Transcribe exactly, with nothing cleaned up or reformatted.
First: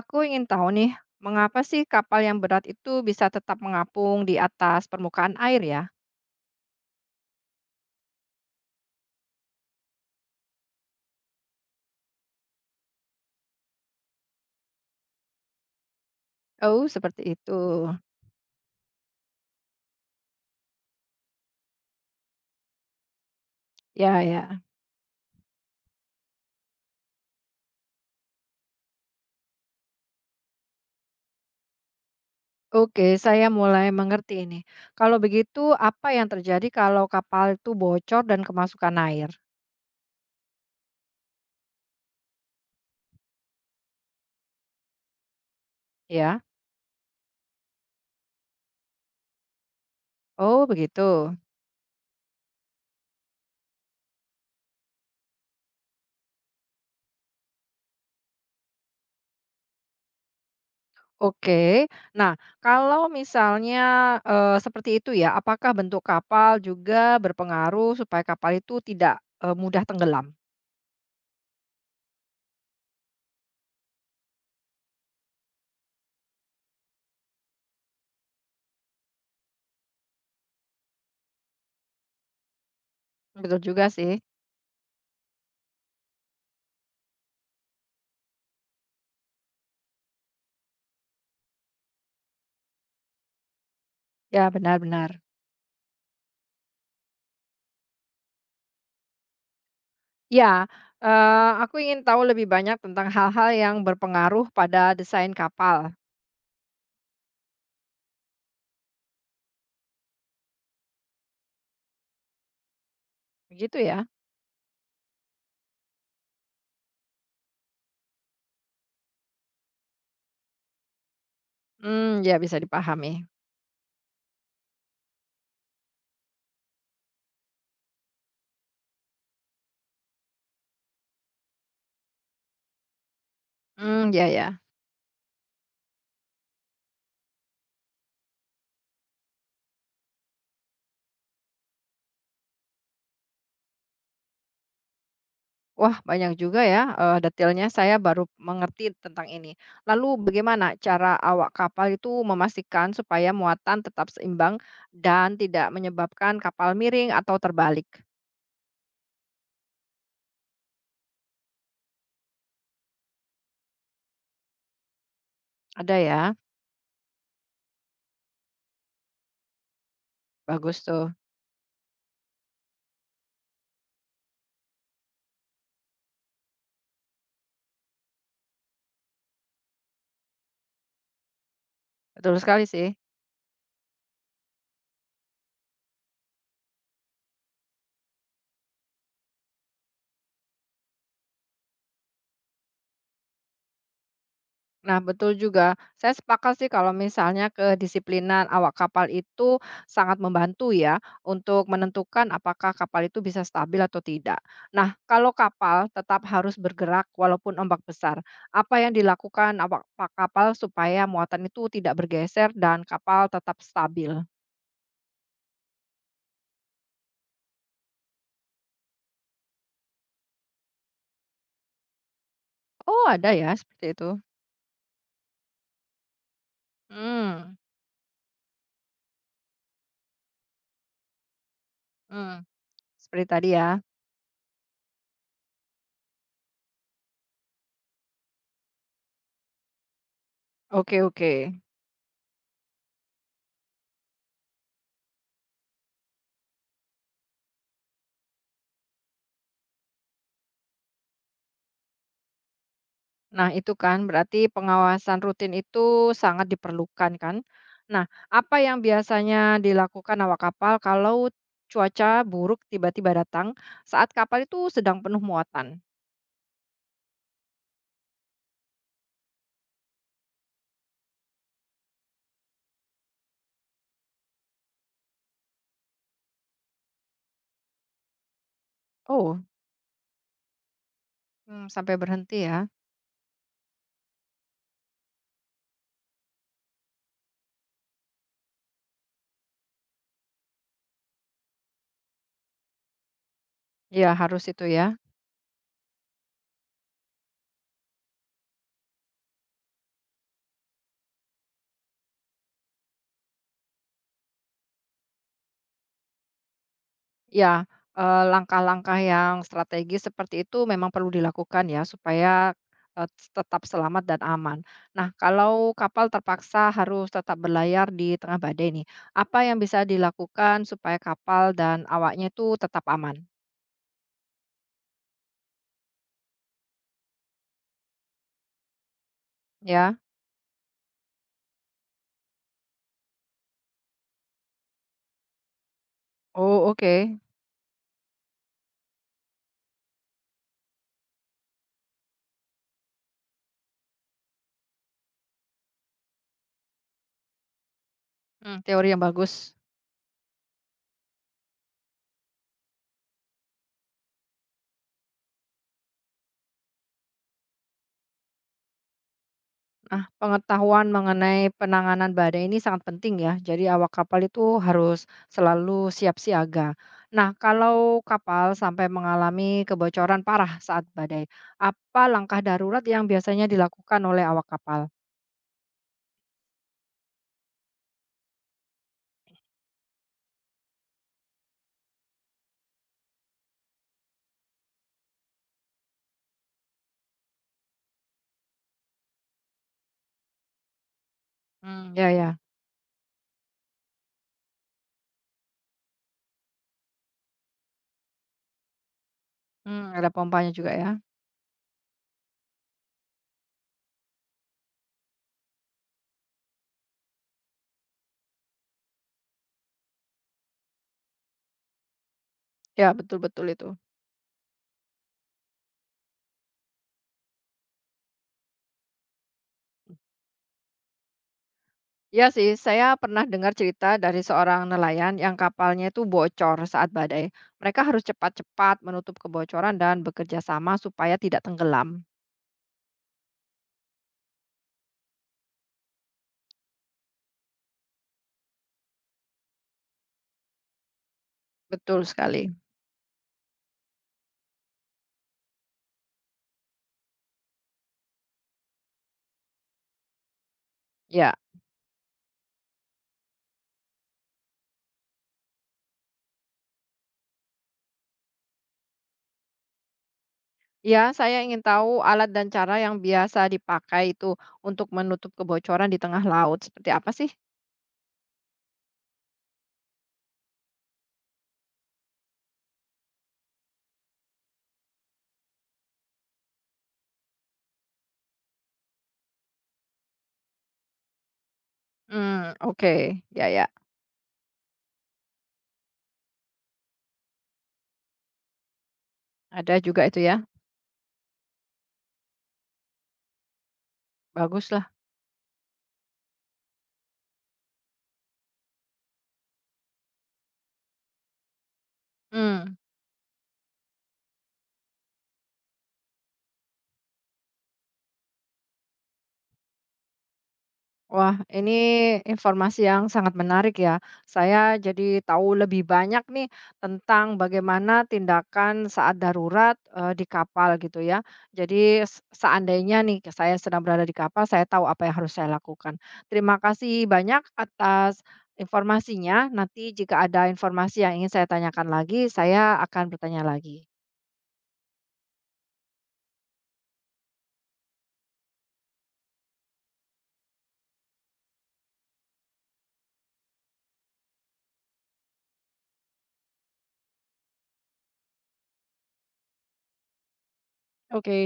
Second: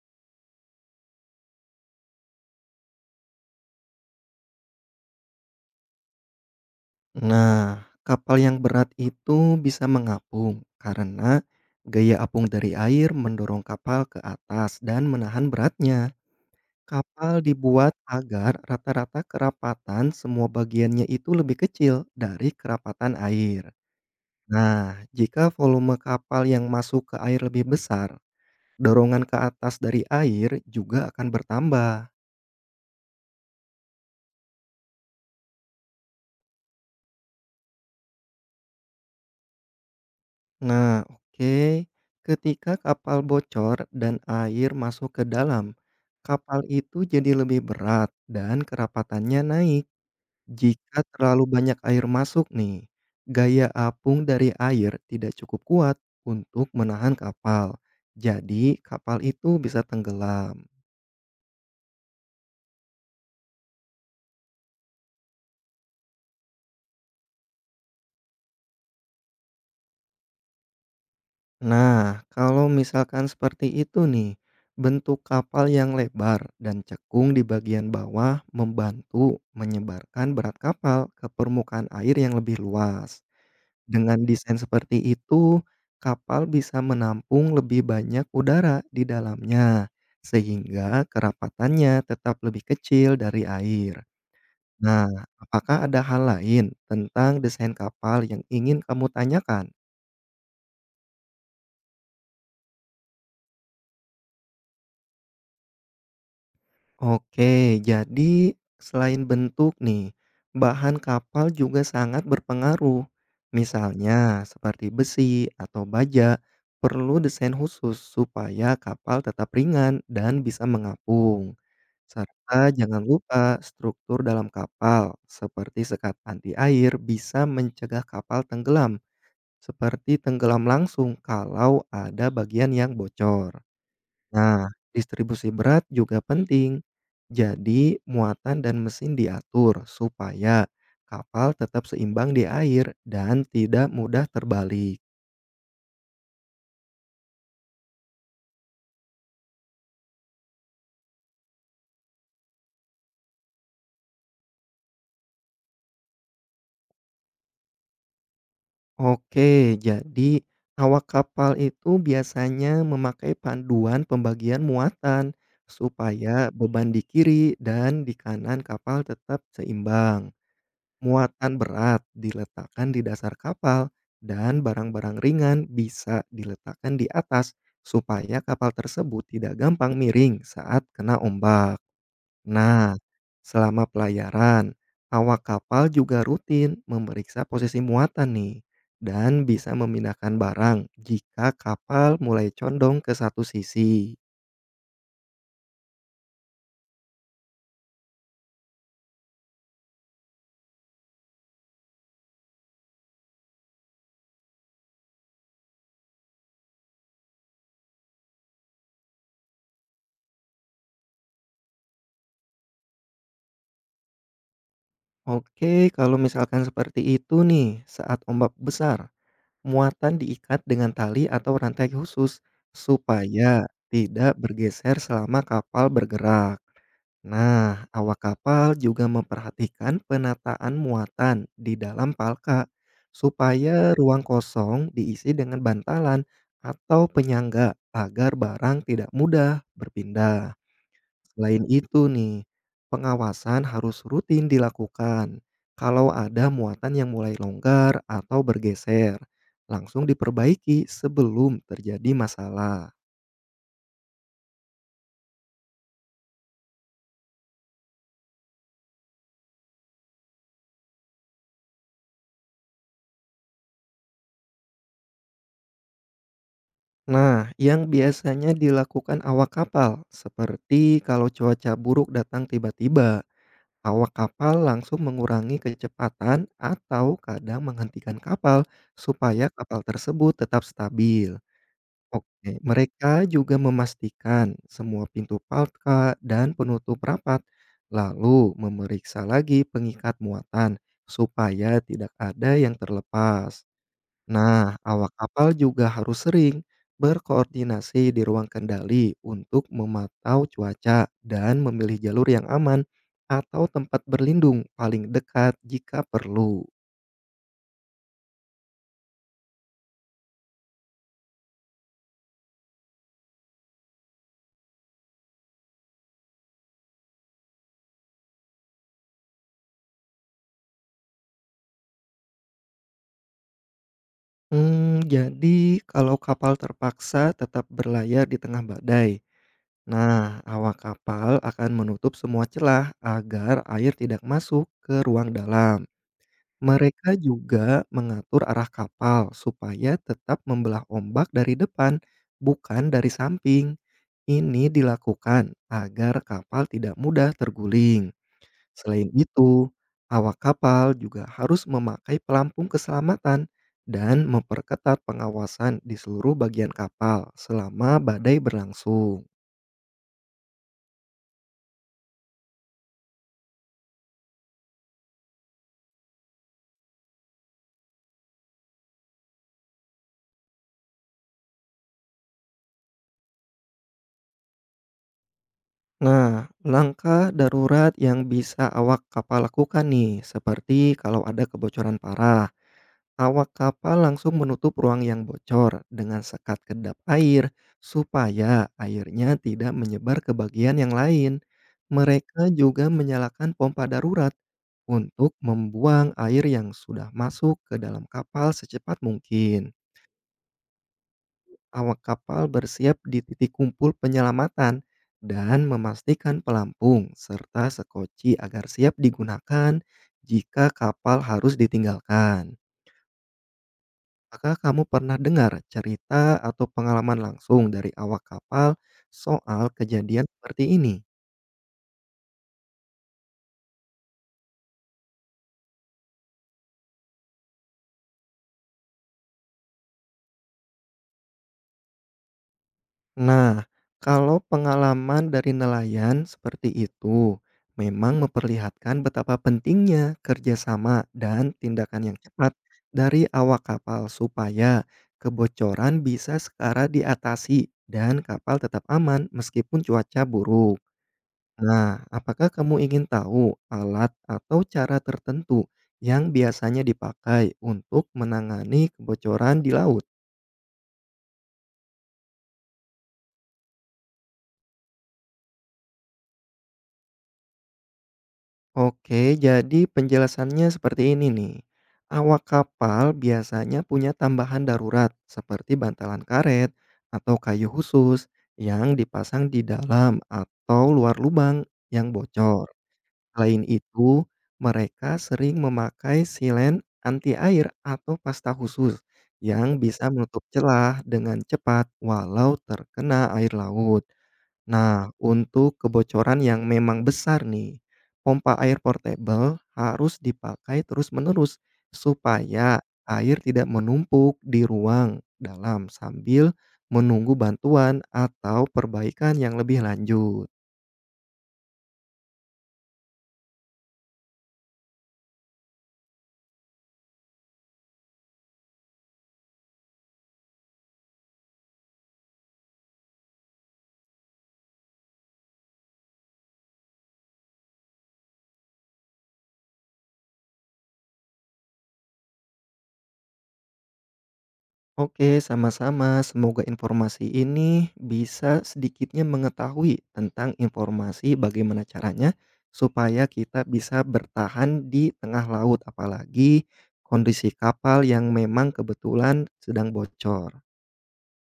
Aku ingin tahu nih, mengapa sih kapal yang berat itu bisa tetap mengapung di atas permukaan air ya? Nah, kapal yang berat itu bisa mengapung karena gaya apung dari air mendorong kapal ke atas dan menahan beratnya. Oh, seperti Kapal itu. dibuat agar rata-rata kerapatan semua bagiannya itu lebih kecil dari kerapatan air. Ya, ya. Nah, jika volume kapal yang masuk ke air lebih besar, dorongan ke atas dari air juga akan bertambah. Oke, saya mulai mengerti ini. Kalau begitu, apa yang terjadi kalau kapal itu bocor dan kemasukan air? Nah, oke. Ketika kapal bocor dan air masuk ke dalam, Ya. kapal itu jadi lebih berat dan kerapatannya naik. Oh, Jika begitu. terlalu banyak air masuk nih, gaya apung dari air tidak cukup kuat untuk menahan kapal. Jadi, kapal itu bisa tenggelam. Oke. Nah, kalau misalnya eh, seperti itu ya, apakah bentuk kapal juga berpengaruh supaya kapal itu tidak eh, mudah tenggelam? Nah, kalau misalkan seperti itu nih, bentuk kapal yang lebar dan cekung di bagian bawah membantu menyebarkan berat kapal ke permukaan air yang lebih luas. Betul juga sih. Dengan desain seperti itu, kapal bisa menampung lebih banyak udara di dalamnya, sehingga kerapatannya tetap lebih kecil dari air. Ya, Nah, benar-benar. apakah ada hal lain tentang desain kapal yang ingin kamu tanyakan? Ya, eee, aku ingin tahu lebih banyak tentang hal-hal yang berpengaruh pada desain kapal, Oke, jadi selain bentuk nih, bahan kapal juga sangat berpengaruh. begitu ya? Misalnya seperti besi atau baja, perlu desain khusus supaya kapal tetap ringan dan bisa mengapung. Hmm, ya bisa Serta jangan dipahami. lupa struktur dalam kapal, seperti sekat anti air bisa mencegah kapal tenggelam, seperti tenggelam langsung kalau ada bagian yang bocor. Hmm, ya ya. Nah, distribusi berat juga penting. Jadi, muatan dan mesin diatur supaya kapal tetap seimbang di air dan tidak mudah terbalik. Wah, banyak juga ya, eee, detailnya saya baru mengerti tentang ini. Lalu bagaimana cara awak kapal itu memastikan supaya muatan tetap seimbang dan tidak menyebabkan kapal miring atau terbalik? Oke, jadi awak kapal itu biasanya memakai panduan pembagian muatan Ada ya? supaya beban di kiri dan di kanan kapal tetap seimbang. Bagus tuh. Muatan berat diletakkan di dasar kapal dan barang-barang ringan bisa diletakkan di atas supaya kapal tersebut tidak gampang miring saat kena ombak. Betul sekali sih. Nah, selama pelayaran, awak kapal juga rutin memeriksa posisi muatan nih dan bisa memindahkan barang jika kapal mulai condong ke satu sisi. Nah, betul juga. Saya sepakat sih kalau misalnya kedisiplinan awak kapal itu sangat membantu ya untuk menentukan apakah kapal itu bisa stabil atau tidak. Nah, kalau kapal tetap harus bergerak walaupun ombak besar, apa yang dilakukan awak pa- kapal supaya muatan itu tidak bergeser dan kapal tetap stabil? Oke, kalau misalkan seperti itu nih saat ombak besar, muatan diikat dengan tali atau rantai khusus, Oh, ada ya supaya seperti itu. tidak bergeser selama kapal bergerak. Hmm, Nah, awak kapal juga memperhatikan penataan muatan di dalam hmm, palka, seperti tadi ya. supaya ruang kosong diisi dengan bantalan atau penyangga agar barang tidak mudah berpindah. Oke, oke. Selain itu nih, pengawasan harus rutin dilakukan. Kalau ada muatan yang mulai longgar atau bergeser, langsung diperbaiki sebelum terjadi masalah. Nah, itu kan berarti pengawasan rutin itu sangat diperlukan kan? Nah, apa yang biasanya dilakukan awak kapal kalau cuaca buruk tiba-tiba datang saat kapal itu sedang penuh muatan? Nah, yang biasanya dilakukan awak kapal, seperti kalau cuaca buruk datang tiba-tiba, awak kapal langsung mengurangi kecepatan atau kadang menghentikan kapal Oh, supaya kapal tersebut tetap stabil. hmm, sampai berhenti Oke, ya. mereka juga memastikan semua pintu palka dan penutup rapat, lalu memeriksa lagi pengikat muatan supaya tidak ada yang terlepas. Ya, harus itu Nah, ya. awak kapal juga harus sering berkoordinasi di ruang kendali untuk memantau cuaca dan memilih jalur yang aman atau tempat berlindung paling dekat jika perlu. Ya, eee, langkah-langkah yang strategis seperti itu memang perlu dilakukan ya supaya, eee, tetap selamat dan aman. Nah, kalau kapal terpaksa harus tetap berlayar di tengah badai nih, apa yang bisa dilakukan supaya kapal dan awaknya itu tetap aman? Mmm, jadi kalau kapal terpaksa tetap berlayar di tengah badai. Ya. Nah, awak kapal akan menutup semua celah agar air tidak masuk ke ruang dalam. Oh, oke. Mereka juga mengatur arah kapal supaya tetap membelah ombak dari depan, bukan dari samping. Ini dilakukan agar kapal tidak mudah terguling. Mmm, teori yang Selain bagus. itu, awak kapal juga harus memakai pelampung keselamatan dan memperketat pengawasan di seluruh bagian kapal selama badai berlangsung. Ah, pengetahuan mengenai penanganan badai ini sangat penting ya. Jadi awak kapal itu harus selalu siap siaga. Nah, kalau kapal sampai mengalami kebocoran parah saat badai, apa langkah darurat yang biasanya dilakukan oleh awak kapal? Nah, langkah darurat yang bisa awak kapal lakukan nih, seperti kalau ada kebocoran parah, awak kapal langsung menutup ruang yang bocor dengan sekat kedap air supaya airnya tidak menyebar ke bagian yang lain. Hmm, ya ya. Mereka juga menyalakan pompa darurat untuk membuang air yang sudah masuk ke dalam kapal secepat mungkin. Hmm, ada pompanya juga ya. Awak kapal bersiap di titik kumpul penyelamatan dan memastikan pelampung serta sekoci agar siap digunakan jika kapal harus ditinggalkan. Ya, betul-betul itu. Apakah kamu pernah dengar cerita atau pengalaman langsung dari awak kapal soal kejadian seperti ini? Ya sih, saya pernah dengar cerita dari seorang nelayan yang kapalnya itu bocor saat badai. Mereka harus cepat-cepat menutup kebocoran dan bekerja sama supaya tidak tenggelam. Nah, kalau pengalaman dari nelayan seperti itu memang memperlihatkan betapa pentingnya kerjasama dan Betul tindakan yang sekali. cepat dari awak kapal supaya kebocoran bisa sekara diatasi dan kapal tetap aman meskipun cuaca buruk. Ya. Nah, apakah kamu ingin tahu alat atau cara tertentu yang biasanya dipakai untuk menangani kebocoran di laut? Ya, saya ingin tahu alat dan cara yang biasa dipakai itu untuk menutup kebocoran di tengah laut seperti apa sih? Oke, jadi penjelasannya seperti ini nih. Awak kapal biasanya punya tambahan darurat seperti bantalan karet atau kayu khusus yang dipasang di dalam atau luar lubang yang Mmm, bocor. oke. Ya Selain ya. itu, mereka sering memakai silen anti-air atau pasta khusus Ada yang juga bisa itu ya. menutup celah dengan cepat walau terkena air laut. Baguslah. Nah, untuk kebocoran yang memang besar nih, pompa air portable harus dipakai terus-menerus Mmm. supaya air tidak menumpuk di ruang dalam sambil menunggu bantuan atau perbaikan yang lebih lanjut. Wah, ini informasi yang sangat menarik ya. Saya jadi tahu lebih banyak nih tentang bagaimana tindakan saat darurat eh, di kapal gitu ya. Jadi s- seandainya nih saya sedang berada di kapal, saya tahu apa yang harus saya lakukan. Terima kasih banyak atas informasinya. Nanti jika ada informasi yang ingin saya tanyakan lagi, saya akan bertanya lagi. Oke, sama-sama. Semoga informasi ini bisa sedikitnya mengetahui tentang informasi bagaimana caranya supaya kita bisa bertahan di tengah laut, apalagi kondisi kapal yang memang kebetulan sedang bocor. Oke.